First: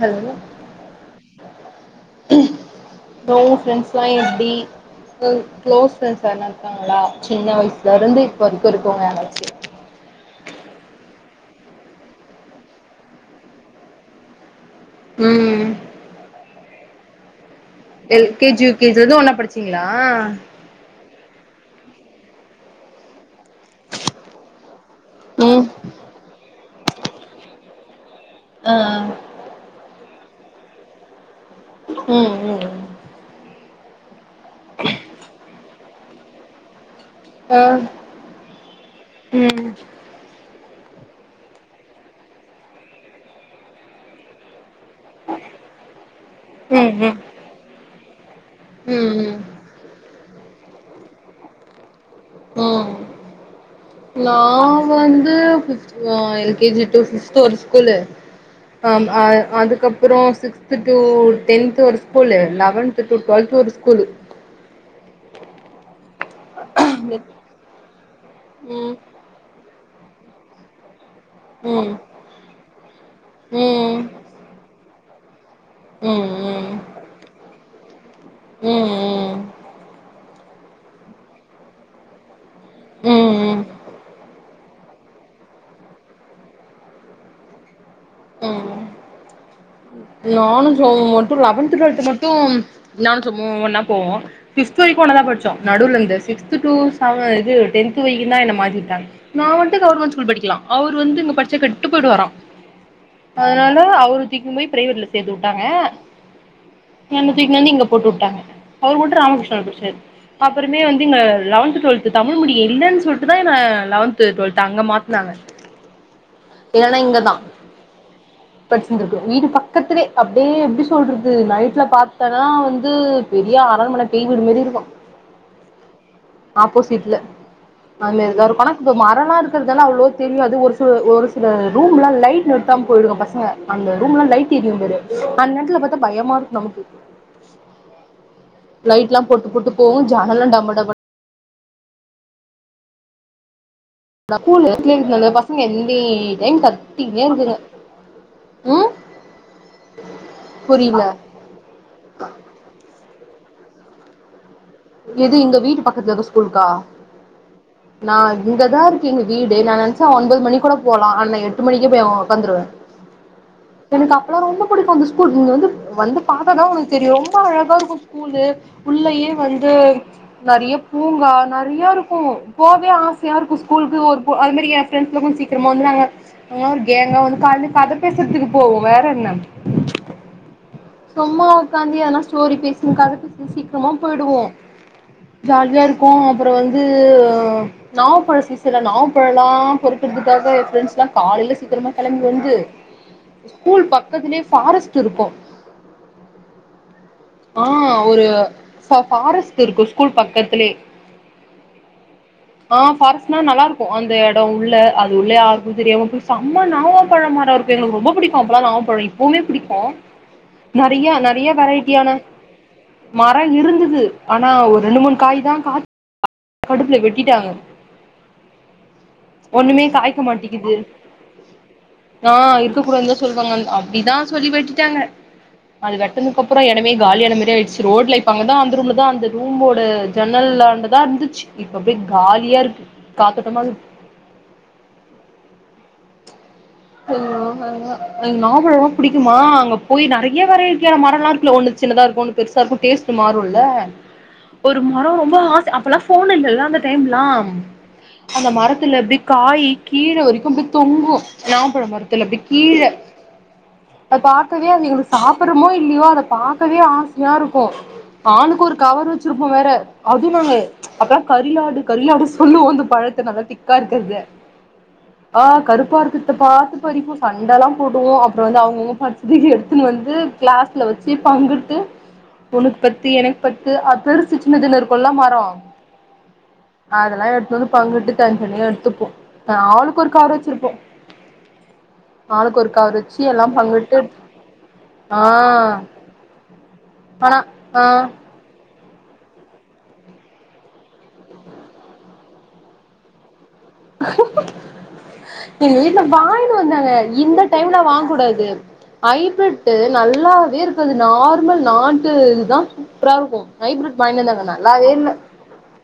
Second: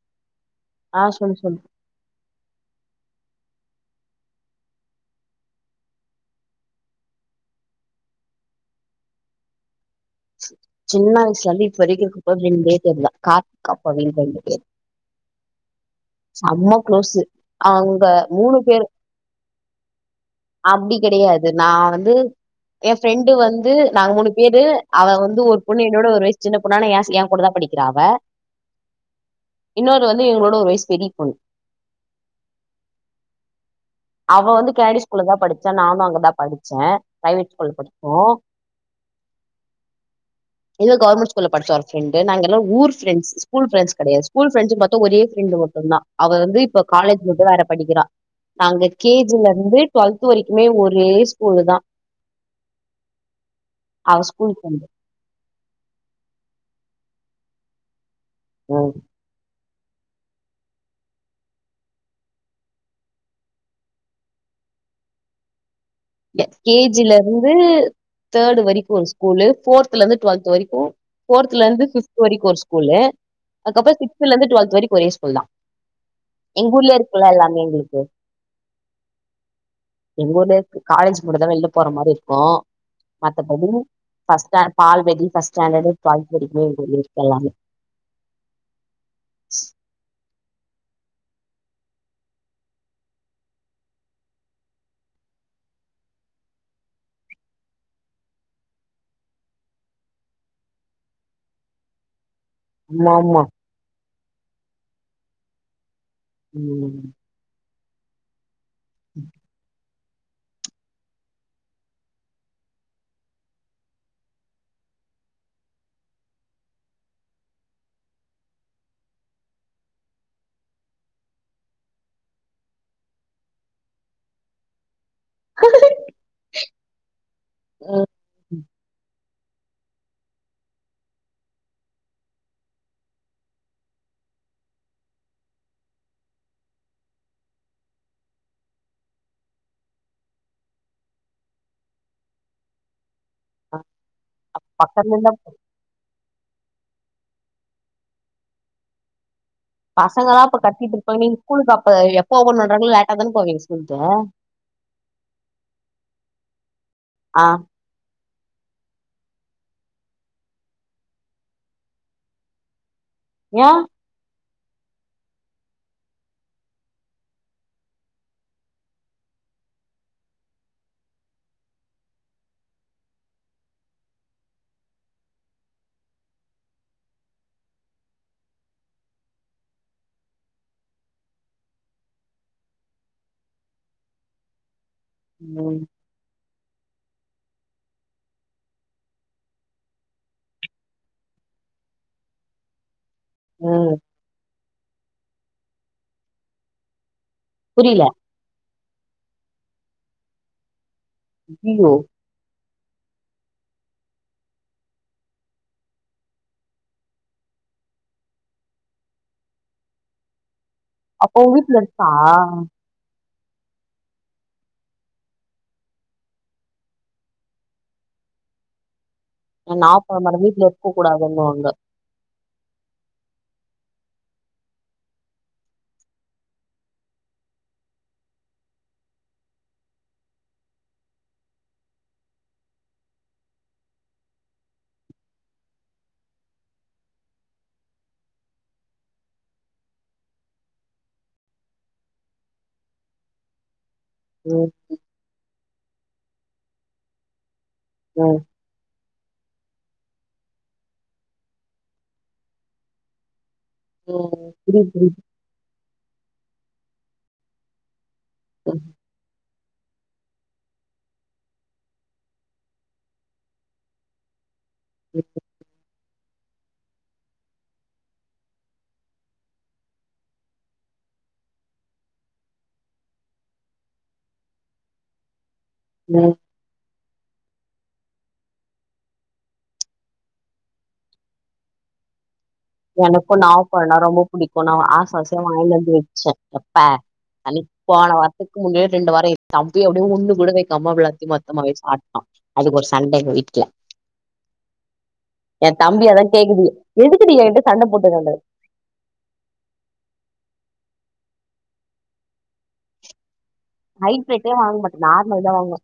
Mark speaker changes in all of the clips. Speaker 1: Hello
Speaker 2: ஆ சொல்லு சொல்
Speaker 1: ப்ரோ உங் ஃப்ரெண்ட்ஸ்லா எப்டி அ க்ளோஸ் ஃப்ரெண்ட்ஸ் யார்னா இருக்காங்களா சின்ன வயசுலருந்து இப்போ இருக்கரிக்கோ யாராச்சி
Speaker 2: சின்ன வயஸ்லர்ந்து இப்ப வெரிக்கு க்ளோஸ் ஃப்ரெண்டே [unintelligible]
Speaker 1: ம்
Speaker 2: சம்ம close
Speaker 1: L K G U K ஜிலர்ந்து ஒன்னா படிச்சீங்களா
Speaker 2: அப்டி கெடையாது நா வந்து எ ஃப்ரெண்டு வந்து நாங்க மூணு பேரு அவ வந்து ஒரு
Speaker 1: ம்
Speaker 2: பொண்ணு என்னோட ஒரு வய்ஸ் சின்ன பொண்ணு ஆனா ஏ ஏன் கூட தா படிக்கிறா அவ
Speaker 1: ஆ
Speaker 2: இன்னொரு வந்து இவ்ங்களோட ஒரு வய்சு பெரி பொண்ணு
Speaker 1: ம் ம் ம்
Speaker 2: அவ வந்து கேடி ஸ்கூல்லதா படிச்சா நானு அங்கதா படிச்சே ப்ரைவேட்
Speaker 1: ஆ
Speaker 2: ஸ்கூல்ல படிச்சோ
Speaker 1: ம்
Speaker 2: இங்க கவர்மெண்ட் ஸ்கூல படிச்சா ஒரு ஃப்ரெண்டு நாங்கெல்லா ஊரு ஃப்ரெண்டஸ் ஸ்கூல் ஃப்ரெண்ட்ஸ் கெடையது ஸ்கூல் ஃப்ரெண்ட்ஸுன் பாத்தா ஒரே ஃப்ரெண்டு மட்டுந்தா அவ வந்து
Speaker 1: ம்
Speaker 2: இப்ப
Speaker 1: ம்
Speaker 2: காலேஜ் வந்து வேற படிக்கிறா நாங்க
Speaker 1: ம் ம்
Speaker 2: கேஜில இருந்து ட்லொல்த்து வரிக்குமே ஒரே ஸ்கூலு தா
Speaker 1: ம்
Speaker 2: அவ
Speaker 1: நா
Speaker 2: ஸ்கூலுக்கு
Speaker 1: வந்து அ L K G to sixth ஒரு ஸ்கூலு
Speaker 2: ம்
Speaker 1: அம் அ அதுக்கப்புறோ சிக்ஸ்து டூ டென்த்து ஒரு ஸ்கூலு லெவன்த் டூ ட்வெல்த்து ஒரு ஸ்கூலு
Speaker 2: ங்க கேஜில இருந்து தேடு வரிக்கு
Speaker 1: ம்
Speaker 2: ஒரு ஸ்கூலு போர்த்துலந்து ட்வெல்த்து வரிக்கு போர்த்துலந்து
Speaker 1: ம்
Speaker 2: ஃபிஃப்த்து வரிக் ஒரு ஸ்கூலு அத்க்கப்புற
Speaker 1: ம்
Speaker 2: சிக்ஸ்த்துலந்து டுவெல்த் வரிக் ஒரே ஸ்கூல் தா
Speaker 1: ம்
Speaker 2: எங் ஊர்ல இருக்கலா எல்லாமே எங்களுக்கு
Speaker 1: ம் ம்
Speaker 2: ங்க ஊர்ல காலேஜ் மட்டதா வெள்ல போற மாரி இருக்கு
Speaker 1: ம் ம்
Speaker 2: மத்தபடி ஃபஸ் ஸ்டான் பால் வெடி ஃபஸ்ட் ஸாண்டடு ட்வல்த் வரிக்குமே இருக்க [unintelligible] எல்லாமே
Speaker 1: ம் நானு சுமு மட்டு லெவன்த்து ட்வெல்த்து மட்டும் நானு சுமு ஒன்னா போவோ ஃபிஃப்த் வரிக்கு ஒன்னதா படிச்சோ நடுவுல இந்த சிக்ஸ்த்து டூ சவ இது டென்த்து வெரிக்கு தா என்ன மாத்தி வுட்டாங் நா மட்டு கவர்மெண்ட் ஸ்கூல் படிக்கலா அவுரு வந்து இங்க பட்ச்ச கெட்டு போய்டுவாரா
Speaker 2: ஆமா ஆமா
Speaker 1: அதனால அவுருதிக்கும் போய் ப்ரைவேட்ல சேத்து வுட்டாங்க
Speaker 2: ம்
Speaker 1: என்ன தூக்கினு வந்து இங்க போட்டு விட்டாங்க அவரு மட்டு ராமகிருஷ்னால படிச்சாரு அப்புறமே வந்து இங்க லெவன்த் டுவெல்த்து தமிழ் மீடிய இல்லன்னு சொல்ட்டுதா என்ன லெவன்த் டுவெல்த் அங்க மாத்துனாங்க இல்லனா இங்கதா படிச்சிருந்துப்பே வீடு பக்கத்துலே அப்டியே எப்டி சொல்றது நைட்ல பாத்தேனா வந்து பெரிய அரண்மன பேய் விடு மாரி இருக்கு ஆப்போசிட்ல
Speaker 2: ம்.
Speaker 1: அதுமேரிதா இருக்கு அனா இப்ப மரல்லா இருக்கு இருக்கறதுலா அவ்ளோ தெரியாது ஒரு சில ஒரு ரூம்ல லைட் நிறுத்தாம போயிடுங்க பசங்க அந்த ரூம்ல லையிட் எறியும் பாரு அந்த நேரத்துல பாத்தா பயமா நம்க்கு லைட்லா போட்டு போட்டு போவு ஜன்னெல்லா டம டமனு
Speaker 2: ஆ
Speaker 1: [unintelligible] பசங்க எந்தி டைம் கத் திக்குனே இருக்குக ம்
Speaker 2: பசங்களா இப்ப கத்திட்டு
Speaker 1: புரில
Speaker 2: இருப்பாங்க நீ ஸ்கூலுக்கு அப்ப எப்போ ஓப்பன் பண்ணுன்றாங்கள லேட்டாதானே போவீங்க ஸ்கூலுக்கு
Speaker 1: எது இங்க வீட்டு பக்கத்துல இருக்க ஸ்கூலுக்கா
Speaker 2: ஆ
Speaker 1: நா இங்கதா இருக்கு எங்க வீடு நா நினைச்சா ஒம்பது மணிக்கு கூட போலா அனா எட்டு மணிக்கே அங்க போய் உக்காந்துருவே
Speaker 2: ஏ
Speaker 1: எனக்கு அப்பல்லா ரொம்ப பிடிக்கு அந்த ஸ்கூல் இங்க வந்து வந்து பாத்தா தா உனக்கு தெரியு ரொம்ப அழகா இருக்கு ஸ்கூலு உள்ளயே வந்து நறைய பூங்கா நறைய இருக்கு போவே ஆசையா இருக்கு ஸ்கூலுக்குலா அது மாரி எ ஃப்ரெண்ட்ஸ்லா கொஞ்ச சீக்கிரமா வந்து நாங்க ஒரு கேங்கா வந்து கால கதை பேசறதுக்கு போவோ வேற என்ன சும்மா உக்காந்து எதனா ஸ்டோரி பேசசினு கதை பேச சீக்கிரமா போயிடுவோ ஜாலியா
Speaker 2: ம்
Speaker 1: இருக் கோ அப்புற வந்து நவாப்பழ சீசன்ல நவாப்பழ எல்லா பொறுக்கறதுக்காக என் ஃப்ரெண்ட்ஸ்லா காலைல சீக்கிரமா கெளம்பி வந்து ஸ்கூல்
Speaker 2: ம்
Speaker 1: பக்கத்துலயே ஃபாரஸ்ட் இருக்கு ஆ
Speaker 2: புரியல
Speaker 1: ஒரு ஃபாரஸ்ட் இருக்கு ஸ்கூல் பக்கத்துலே
Speaker 2: ஐயியோ
Speaker 1: ஆ ஃபாரஸ்ட்னா நல்லா இருக்கு அந்த எடோ உள்ள அது உள்ள யாருக்கு தெரியாம போய் செம்ம நாவ பழமரம் இருக்கு எங்களுக்கு ரொம்ப பிடிக்கு அப்பல்லா நாவ பழோ இப்பவுமே பிடிக்கு நறைய
Speaker 2: அப்போ
Speaker 1: நறைய
Speaker 2: உ வீட்ல
Speaker 1: வெரைட்டியான
Speaker 2: இருக்கா
Speaker 1: மர இருந்துது ஆனா ஒரு ரெண்டு மூணு காய்தா கா கடுப்புல வெட்டிட்டாங்க ஒன்னுமே
Speaker 2: நா போட
Speaker 1: காய்க்க
Speaker 2: மாட்ட வீட்ல
Speaker 1: மாட்டிக்குது
Speaker 2: இருக்க கூடாதுன்னுவாங்க
Speaker 1: ஆ இருக்க கூடாதுனுதா சொல்லுவாங்க அப்டிதா சொல்லி வெட்டிட்டாங்க அது வெட்டனுக்கப்புற எடமே காலியான மாரி ஆயிச்சு ரோட்ல இப்ப அங்கதா அந்த ரூம்லதா அந்த ரூம்மோட ஜன்னல்லாண்டதா இருந்துச்சு இப்ப அப்டியே காலியா இருக்கு காத்தோட்டமா ஹலோ எனக்கு நவா பழோலா புடிக்குமா அங்க போய் நறைய வெரைட்டியான மரல்லா இருக்குல்ல ஒன்னு சின்னதா இருக்கு ஒன்னு பெருசாருக்கு டேஸ்ட்டு மாறுல்ல
Speaker 2: ம்
Speaker 1: மரோ ரொம்ப ஆசை அப்பல்லா ஃபோன் இல்லல்ல அந்த டைம்ல்லா
Speaker 2: ஓ
Speaker 1: அந்த மரத்துல அப்டி காயி கீழ வரைக்கு அப்டி தொங்கும் நாப்பழ மரத்துல அப்டி கீழ அத
Speaker 2: ம்
Speaker 1: பாக்கவே அது
Speaker 2: புரியுது
Speaker 1: எங்ளுக்கு
Speaker 2: புரியுது
Speaker 1: சாப் ரமோ இல்லயோ அத பாக்கவே ஆசையா இருக்கு ஆளுக்கு ஒரு
Speaker 2: ம்
Speaker 1: கவர் வெச்சிருப் உ வேற அதுவு நாங்க அப்ப கரிலாடு கரிலாடு சொல்லுவோ அந்த பழத்தை நல்லா திக்கா இருக்றத
Speaker 2: [unintelligible]
Speaker 1: கருப்பார்க்றத பாத்து பறிப்போ சண்டைல்லா போடுவோ அப்புறம் வந்து அவங்கவுங்க பரிச்சிது எடுத்துன்னு வந்து கிளாஸ்ல வெச்சி பங்குட்டு உனுக்கு பத்து எனக்கு பத்து அ பெருசு சின்னதுல இருக்கல்லா மரோ
Speaker 2: ம்
Speaker 1: அதல்லா எடுத்துனு வந்து பங்குட்டு தன் தனிய எடுத்துப்போம் ஆளுக்கு ஒரு காவரு வெச்சிருப்போ ஆளுக்கு ஒரு கவர் வச்சு
Speaker 2: எனக்கு
Speaker 1: எல்லா
Speaker 2: நாவப்பழோன்னா
Speaker 1: பங்கிட்டு
Speaker 2: ரொம்ப புடிக்கு நா ஆச
Speaker 1: ஆ
Speaker 2: ஆசயா வாங்கினுந்து வெச்சே எப்ப
Speaker 1: ஆனா ஆஹ்
Speaker 2: துக்கு முன்னயே ரெண்டு வாரோ இருக் தம்பி அப்டியே ஒன்னு கூட வெக்க அவ்ளோத்தையு மொத்தமாவே சாப்டா அதுக்கு ஒரு சண்ட எங்க வீட்டுல
Speaker 1: எங்க வீட்டுல
Speaker 2: தம்பி அதா
Speaker 1: வாய்னு
Speaker 2: கேக்குது
Speaker 1: வந்தாங்க
Speaker 2: எதுக்குடி
Speaker 1: இந்த
Speaker 2: என்கிட்ட
Speaker 1: டைம்ல
Speaker 2: சண்ட
Speaker 1: வாங்
Speaker 2: போட்டுட்டு வந்த
Speaker 1: கூடாது ஐப்ரட்டு நல்லாவே இருக்காது நார்மல் நாட்டு இதுதா சூப்பரா இருக்கு ஐப்ரட் வாயினு வந்தாங்க நல்லாவே இல்ல
Speaker 2: தாங்க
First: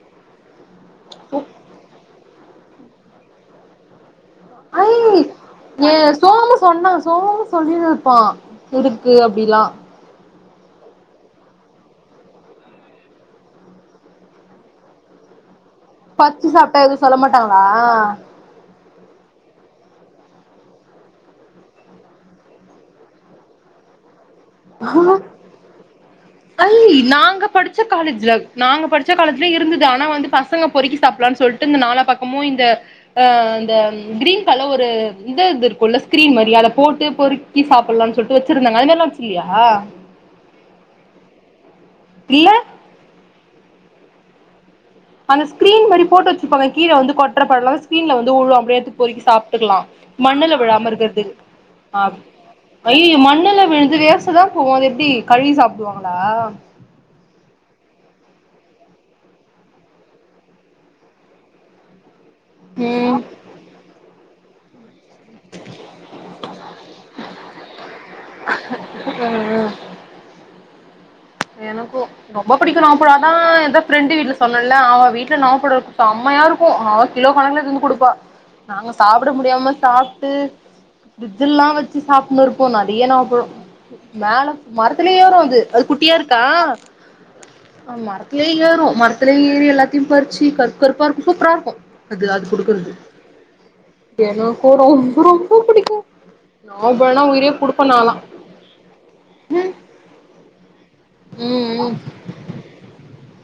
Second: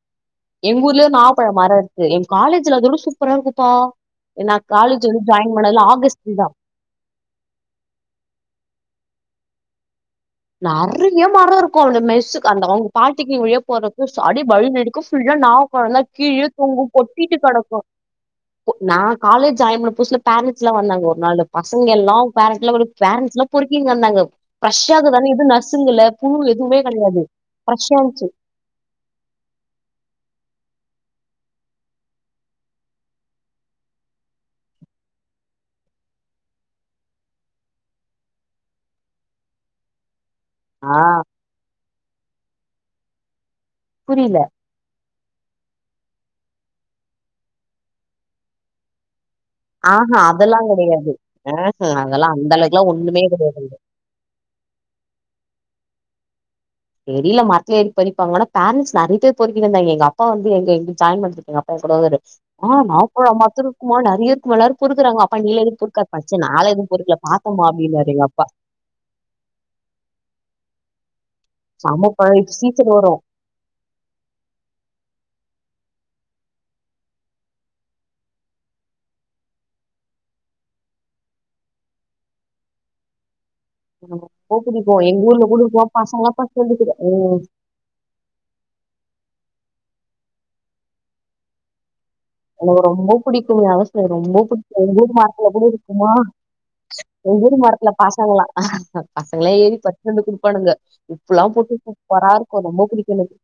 Speaker 2: எங்கஊர்லயே நாவப்பழ மரோ இருக்கு என் காலேஜ்ல அதோட சூப்பரா இருக்குப்பா ன்னா
Speaker 1: ஐ
Speaker 2: காலேஜ் வந்து ஜாயின் பண்ணதுல
Speaker 1: ஏ
Speaker 2: ஆகஸ்ட்டு தா
Speaker 1: சோமு சொன்னா சோ சொல்லி இருப்பா இடுக்கு அப்டில்லா
Speaker 2: நெறைய்ய மரோ இருக்குன அவ மெஸ்ஸுக்கு அந்த அவங்க பால்டெக்னிக்கு வழியா போறது அடி வழி நெடிக்கும் புல்லா நாவ்ப் பழோந்தா கீழயே
Speaker 1: பறிச்சு சாப்ட்டா
Speaker 2: தொங்கு
Speaker 1: எதுவு சொல்ல
Speaker 2: கொட்டிட்டு
Speaker 1: மாட்டாங்களா
Speaker 2: கெடக்கும் நா காலேஜ் ஜாயின் பண்ண புத்சுல ஃபேரண்ட்ஸ்ஸெல்லா வந்தாங்க ஒரு நாளு பசங்க எல்லா பேரண்ட்ஸ் எல்லா வெளியேப் பேரண்ட்ஸ் எல்லா பொருக்கினு வந்தாங்க ச்சாகிது
Speaker 1: ஆ
Speaker 2: ஆனா எது நசுங்கல புழு
Speaker 1: ஐ
Speaker 2: எதுவுமே கிடையாது
Speaker 1: நாங்க படிச்ச
Speaker 2: ப்ரெஷ்ஷாருச்சி
Speaker 1: காலேஜ்ல நாங்க படிச்ச காலத்துலயு இருந்தது ஆனா வந்து பசங்க பொறுக்கி சாப்படலான்னு சொல்ட்டு இந்த நாலா பக்கமும் இந்த அஹ் இந்த கிரீன் கலர் ஒரு இந்த இது இருக்குல்ல ஸ்கிரீன் மாரி அத போட்டு பொருக் டீ சாப்பல்லான்னு சொல்ட்டு வெச்சிருந்தாங்க அதுதல்லா வச்சு இல்லியா
Speaker 2: ஆ
Speaker 1: இல்ல
Speaker 2: புரில
Speaker 1: அந்த ஸ்க்ரீன் மாரி போட்டு வச்சிருப்பாங்க கீழ வந்து கொட்றப்ல்லா ஸ்கிரீன்ல வந்துவுழு அப்டியே எத்து பொருக்கி சாப் ட்ருலாம்
Speaker 2: ஆஹா
Speaker 1: மண்ணுல
Speaker 2: அதெல்லாம்
Speaker 1: விழாம
Speaker 2: கெடையாது.
Speaker 1: இருக்கிறது
Speaker 2: ம்ஹ்ம். அதெல்லாம் அந்த அளவுக்குலாம்
Speaker 1: ஐய்யய்யோ
Speaker 2: ஒண்ணுமே கெடையாது.
Speaker 1: மண்ணுல விழுந்து வேஸ்ட் டுலா போவாது அது எப்டி கழுவி சாப்டுவாங்களா
Speaker 2: தெரில மரத்துல ஏறி பறிப்பாங்க ஆனா பேரண்ட்ஸ் நெறைய பேர் பொறுக்கினுருந்தாய்ங்க எங்கப்பா வந்து எங்க இங் ஜாயின் பண்ணரத் அப்பா கூடவாரு ஆஹ்
Speaker 1: ம்
Speaker 2: நாப்பழோ மர்த்துலருக்குமா நெறைய பூவலாருக் பொறுக்குறாங்க அப்பா நீ எதுக் புக்காரு பரிச்சனா நால எது பொறுக்கல பாத்தமா அப்டின்னு வாருயெங்கப்பா
Speaker 1: [unintelligible] எனக்கு
Speaker 2: செம பழம் இப்ப
Speaker 1: ரொம்ப புடிக்கு
Speaker 2: சீசன் வரும்.
Speaker 1: நாவப்பழோந்தா எந்தப் ஃப்ரெண்டு வீட்டுல சொன்ன இல்ல அவன் வீட்ல நாவப்பழோ செம்மையா இருக்கு அவன் கிலோ கணக்கல எடுத்துட்டு வந்து குடுப்பா நாங்க சாப்ட முடியாம சாப்ட்டு ஃபிரிஜ்ஜெல்லா வச்சு சாப்புட்னு இருப்போ நெறைய நாவப்பழோ
Speaker 2: எனக்கு
Speaker 1: மேல
Speaker 2: ரொம்ப
Speaker 1: மரத்லயே ஏறு அது அது குட்டியா இருக்
Speaker 2: [unintelligible] அ
Speaker 1: அ மரத்லயே ஏறு மரத்லயே ஏறி எல்லாத்தயு பறுச்சு கர்ப் கர்ப்பா இருக்கு சூப்பரா இருக்கு
Speaker 2: எனக்கு ரொம்ப புடிக்குங்க அதா சொன்னே ரொம்ப
Speaker 1: எனக்கும்
Speaker 2: புடிக் எங்க ஊர்
Speaker 1: ரொம்ப
Speaker 2: மரத்துல
Speaker 1: ரொம்ப
Speaker 2: கூட
Speaker 1: பிடிக்கும்.
Speaker 2: இருக்குமா
Speaker 1: நவாப்பழம்னா
Speaker 2: எ
Speaker 1: உயிரே
Speaker 2: ஊர் மரத்துல
Speaker 1: குடுப்பேன் நான்லாம்.
Speaker 2: பசங்களா பசங்களா ஏறி ப [unintelligible] குடுப்பானுங்க உப்பலா
Speaker 1: ம்
Speaker 2: போட்டு
Speaker 1: ம்.
Speaker 2: சூப்பரா இருக்கு ரொம்ப பிடிக்கு எனக்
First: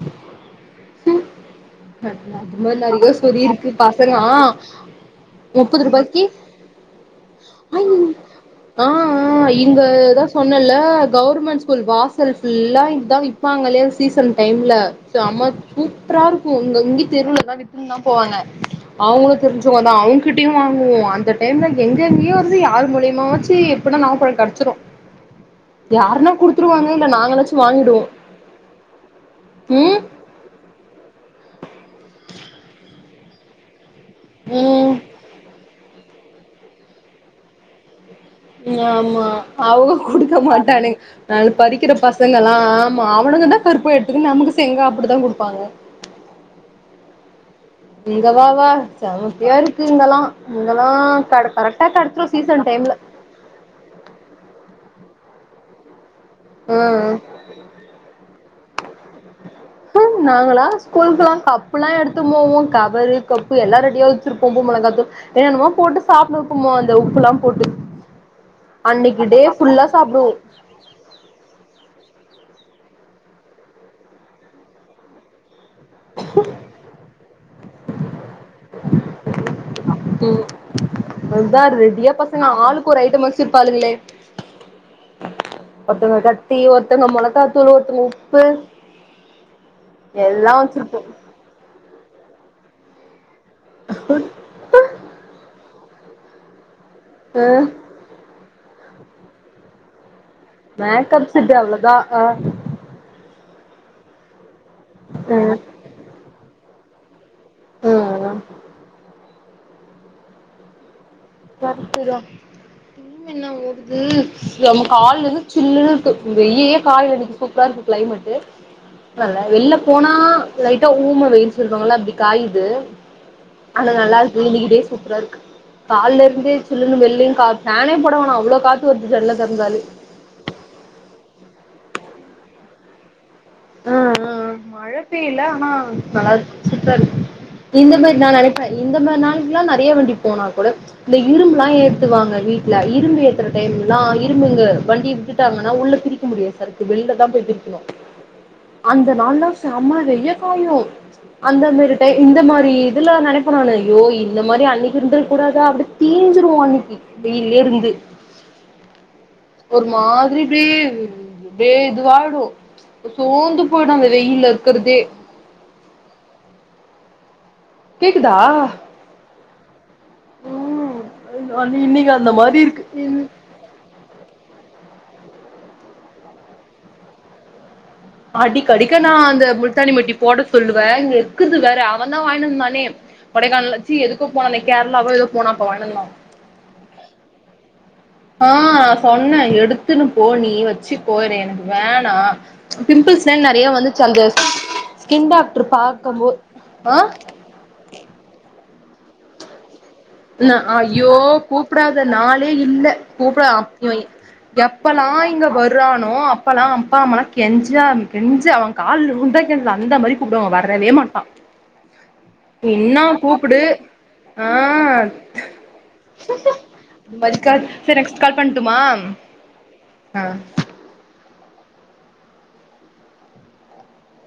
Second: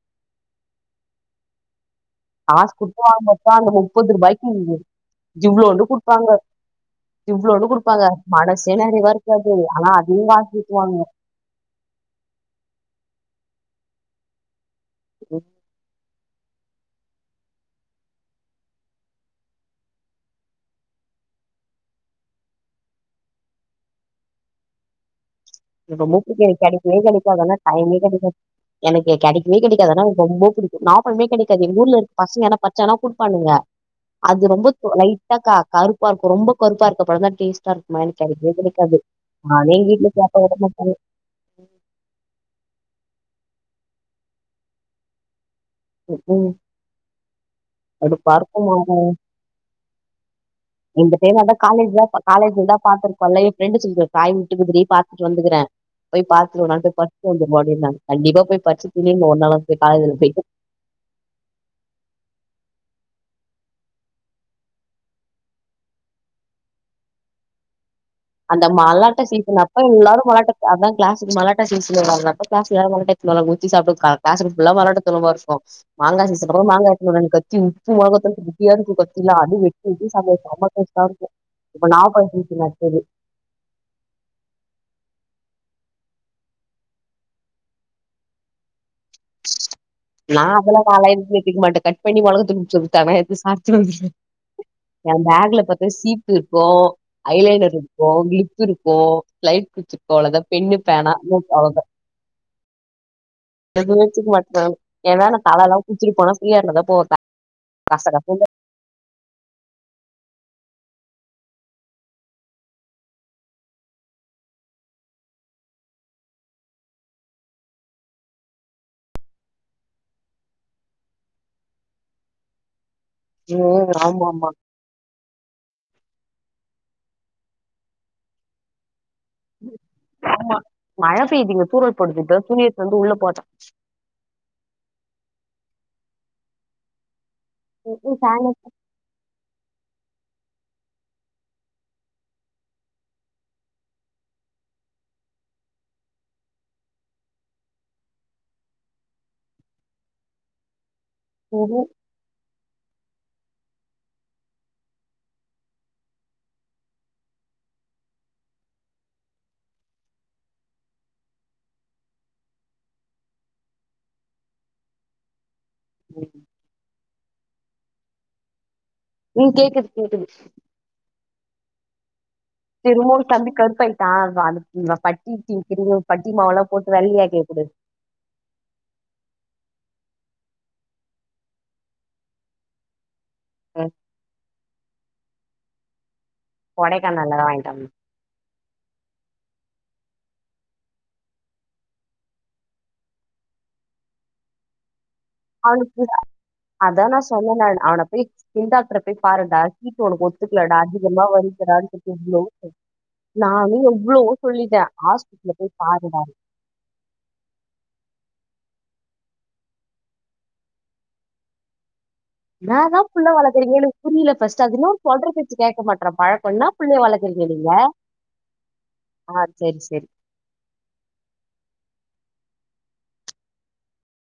Speaker 1: அது
Speaker 2: காசு
Speaker 1: மாரி
Speaker 2: குடுத்து
Speaker 1: நெறையா சொறி
Speaker 2: வாங்கப்பா அந்த
Speaker 1: இருக்கு
Speaker 2: முப்பது
Speaker 1: பசங்க அ
Speaker 2: ரூபாய்க்கு
Speaker 1: முப்பது
Speaker 2: இவ்ளோண்டு
Speaker 1: ரூபாக்கி
Speaker 2: குடுப்பாங்க இவ்ளோண்டு குடுப்பாங்க மனசே
Speaker 1: ஆ ஆ
Speaker 2: நிறைவா இருக்காது ஆனா அதையு
Speaker 1: இங்கதா
Speaker 2: காசு
Speaker 1: சொன்னேல
Speaker 2: குடுத்து வாங்குவ
Speaker 1: கவர்மண்ட்ஸ் ஸ்கூல் வாசல் ஃபுல்லா இத்தா விப்பாங்கல்லே சீசன் டைம்ல செம சூப்பரா இரு கு இங்க இங்க தெருவுலதா விப் துன்தா போவாங்க அவுங்களு தெருஞ்சவங்கதா அவ்ங்கிட்டயு வாங்குவோ அந்த டைம்ல எங்க எங்கயோ இருந்து யார் மூலியமாவாச்சு எப்பினா நவா பழோ கெடச்சுறு
Speaker 2: என ரொம்ப புடிக்கு அது கெடைக்கவே
Speaker 1: இல்ல
Speaker 2: கெடைக்காது ஆனா
Speaker 1: நாங்களாச்சு
Speaker 2: டைமே
Speaker 1: வாங்கிடுவோ
Speaker 2: கெடைக்காது எனக்கு கெடைக்கவே கெடைக்காது
Speaker 1: ம்
Speaker 2: ஆனா எனக்கு ரொம்ப புடிக் நவாப்பழமே கெடைக்காது எங்க ஊர்ல இருக்க பசங்க வேணா பருச்சாங்கனா குடுப்பானுங்க அது ரெம்ப
Speaker 1: ம்
Speaker 2: லைட்டா க கருப்பா இருக்கு ரொம்ப கருப்பா இருக்க பழந் தா டேஸ்ட்டா இருக் [unintelligible] பிடிக்காது
Speaker 1: ஆமா
Speaker 2: நானே வீட்ல சாப்
Speaker 1: நாளு பறிக்கிற பசங்கல்லா ஆமா அவனுக தா பருப்ப எடுத்துக்குனு நமக்கு செங்கா அப்பிடி தா குடுப்பாங்க
Speaker 2: ம் அது
Speaker 1: இங்க வா வா
Speaker 2: பருப்புமாக
Speaker 1: செமத்தியா இருக்கு இங்கெல்லா இங்கெல்லா
Speaker 2: இந்த
Speaker 1: க
Speaker 2: பேனாதா
Speaker 1: கரெக்டா
Speaker 2: காலேஜ் தா
Speaker 1: கெடச்சிரு
Speaker 2: காலேஜ்ல
Speaker 1: சீசன்
Speaker 2: தா
Speaker 1: டைம்ல
Speaker 2: பாத்துருக் பழைய ஃப்ரெண்டு சொல்து காய் விட்டுகுதுடி பாத்துட்டு வந்துகிறே போய் பாத்துனு வந்து
Speaker 1: ம்
Speaker 2: பறுச்சுன்னு வந்துரு முடிய மாட்து கண்டிப்பா போய் பறுச்சு திங்கனு ஒருநாளாவது
Speaker 1: ம் நாங்களா ஸ்கூலுக்குல்லா கப்புலா எடுத்து போவோ கவரு கப்பு எல்லா ரெடியா வச்சுருப்போ உப்பு மொளகாதூள் என்னன்னமோ போட்டு சாப்புடுவோ உப்பு மொ இந்த உப்பல்லா போட்டு
Speaker 2: அந்த மல்லாட்டு
Speaker 1: அன்னைக்கு டே
Speaker 2: சீசன் அப்ப
Speaker 1: ஃபுல்லா
Speaker 2: எல்லாரு
Speaker 1: சாப்டுவோ
Speaker 2: மல்லாட்டு அதா க்ளாஸுக்கு மலாட்டா சீசன் வருவாங்கள்ள அப்ப க்ளாஸ்ல எல்லாரு மல்லாட்டா எடுத்துக்குனு வருவாங்க உருச்சு சாப்டுவோ க க்ளாசுக்கு ஃபுல்லா மல்லாட்டா தோழு வாசோ மாங்கா சீசனப்ப மாங்கா எடுத்துக்குனு வருவாங்க கத்தி உப்பு மொளகாதூள் [unintelligible] இருக்கு கத்தில அது வெ வெட்டி சாப்டுவோ
Speaker 1: ம்
Speaker 2: செம டேஸ்டா இருக்கு இப்ப நாபழ சீசனு அடுத்தது
Speaker 1: சமச்சுர்பாளுகளே ஒருத்தங்க கத்தி ஒருத்தங்க மொளகாத்தூளு ஒருத்தங்க உப்பு
Speaker 2: நா
Speaker 1: எல்லா
Speaker 2: அதல்லா
Speaker 1: வச்சிருப்போ
Speaker 2: நாளா எதுமே எத்திக்க மாட்டே கட் பண்ணி மொளகாதூளு உப்பு குத்தாங்கன்னா எத்து சாப் ஏ பேக்ல பாத்தா சீப் இருக்கு
Speaker 1: ஆ
Speaker 2: ஐலைனர் இரு கு கிளிப் இருக்கு லைட் குச்சிக்கு அவ்ளோதா பென்னு
Speaker 1: மேக்
Speaker 2: பேனா
Speaker 1: அப்
Speaker 2: நோட்
Speaker 1: செட்டு
Speaker 2: அவ்ளோதா
Speaker 1: அவ்ளதா ஆ
Speaker 2: எது வச்சுக்க மாட்டே ஏனா நா
Speaker 1: ம்
Speaker 2: தலல்லா குளுச்சுட்டு போனா ஃப்ரீயா இருந்தாதா போவே த
Speaker 1: ம்
Speaker 2: கசகசனு
Speaker 1: கரெட்டுதா
Speaker 2: ஆ
Speaker 1: என்னா ஓடுது யம்மா காலேல இருந்து சில்லுனு இருக்கு வெய்யயே கால் வலிக்கு சூப்பரா இருக்கு கிளைமட்டு நல்லா வெள்ல போனா லைட்டா ஊம வெயில் சொல்வாங்கள்ள அப்டி காயிது
Speaker 2: ம்
Speaker 1: ஆனா
Speaker 2: ஆமா
Speaker 1: நல்லாருக்கு
Speaker 2: ஆமா
Speaker 1: வீடே சூப்ரா இருக்கு கால்ல இருந்தே சில்லுன்னு வெள்ளயு கா ஃபேனே போட வேணா அவ்ளோ காத்து வருது ஜன்னல தொரந்தாலே
Speaker 2: ஆமா மழ பெய்து இங்க தூரல் போடுது இப்பதா துணிய எடுத்துட்டு வந்து உள்ள போட்டே
Speaker 1: ஆ ஆ மழ பெய்ல ஆனா நல்லாருக்கு சூப்ரா இருக்கு இந்த
Speaker 2: ம்ஹூம்
Speaker 1: மாரி நா
Speaker 2: ஃபேன்
Speaker 1: நெனப்பே இந்த மாரி நாளுக்குல்லா நெறையா வண்டி போனா கூட இந்த இரும்புலா ஏத்துவாங்க வீட்ல இரும்பு ஏத்துற டைம்லா இரும்புங்க வண்டி விட்டுட்டாங்கன்னா உள்ள பிரி க்க முடியாது சரக்கு வெள்ல தா போய் பிரிக்கணு அந்த நாள்னா சம்ம வெய்ய காயு அந்த மாரி இந்த மாரி இதல்லா நனைப்போ நானு ஐயோ இந்த மாரி அன்னைக்கு இருந்தர் கூடதா அப்டி தீஞ்சிருவோ அன்னைக்கி வெயில்லே இருந்து ஒரு மாதிரி இப்டி இதே இது வாடு தோந்து போய்டு அந்த வெயில்ல இருக்கறதே கேக்குதா
Speaker 2: ம் கேக்குது கேக்குது
Speaker 1: ராணி இன்னைக்கு அந்த மாரி இருக்கு வெயிலு
Speaker 2: நானே கருப்பாய் அ அந்த பட்டி டிங்ரிங் பட்டி மாவு எல்லா போட்டு வெள்ளையாகிபுடு
Speaker 1: அடிக்கடிக்க நா அந்த முல்தானி மட்டி போட சொல்லுவ இங்க இருக்குது வேற அவன் தா வாயின்டு வந்தானே கொடைக்கானல்
Speaker 2: ம்
Speaker 1: ச்சு எதுக்கோ போனன்னே கேரளாவோ ஏதோ போனா அப்ப வாயின்ட்டு வந்தா
Speaker 2: கொடைக்கானல்லதா வாங்கிட்டு வந்
Speaker 1: ஆ நா சொன்ன எடுத்துன்னு போ நீ வச்சுக்கோ ஏன்னா எனக்கு வேணா பிம்பிள்ஸ் தா நறைய வந்துச்சு அந்த ஸ்கின் டாக்
Speaker 2: அதா நா சொன்னன அவன போய் ஸ்கின் டாக்டர போய் பாருடா ஹீட் உனக்கு
Speaker 1: நா
Speaker 2: ஒத்துக்லடா
Speaker 1: ஐயோ
Speaker 2: அதிகமா வருதுடான்
Speaker 1: கூப்டாத நாளே இல்ல கூப்ட
Speaker 2: சொல்லி
Speaker 1: இவ
Speaker 2: எவ்ளவோ சொல்லிட்ட
Speaker 1: எப்பல்லா இங்க
Speaker 2: ஹாஸ்பிட்டல போய்
Speaker 1: வர்றானோ
Speaker 2: பாருடான்
Speaker 1: அப்பல்லா அப்பா அம்மலா கெஞ்சா கெஞ்சு அவன் கால்ல உழுந்தா கேக்கல அந்த மாரி கூப்டுவாங்க வரவே மாட்டான்
Speaker 2: என்னா தா புள்ள
Speaker 1: கூப்புடு
Speaker 2: வளர்க்குறீங்க எனக் புரில
Speaker 1: ஆ
Speaker 2: ஃபர்ஸ்ட்டு அது என்னா சொல்ற பேச்ச கேட்க மாட்ற பழக்கோ என்னா புள்ளைய வளக்கிறிங்க
Speaker 1: மதிக்கா
Speaker 2: நீங்க
Speaker 1: சரி நெக்ஸ்ட் கால் பண்ட்டுமா
Speaker 2: ஆ சேர் செரி
Speaker 1: ஆ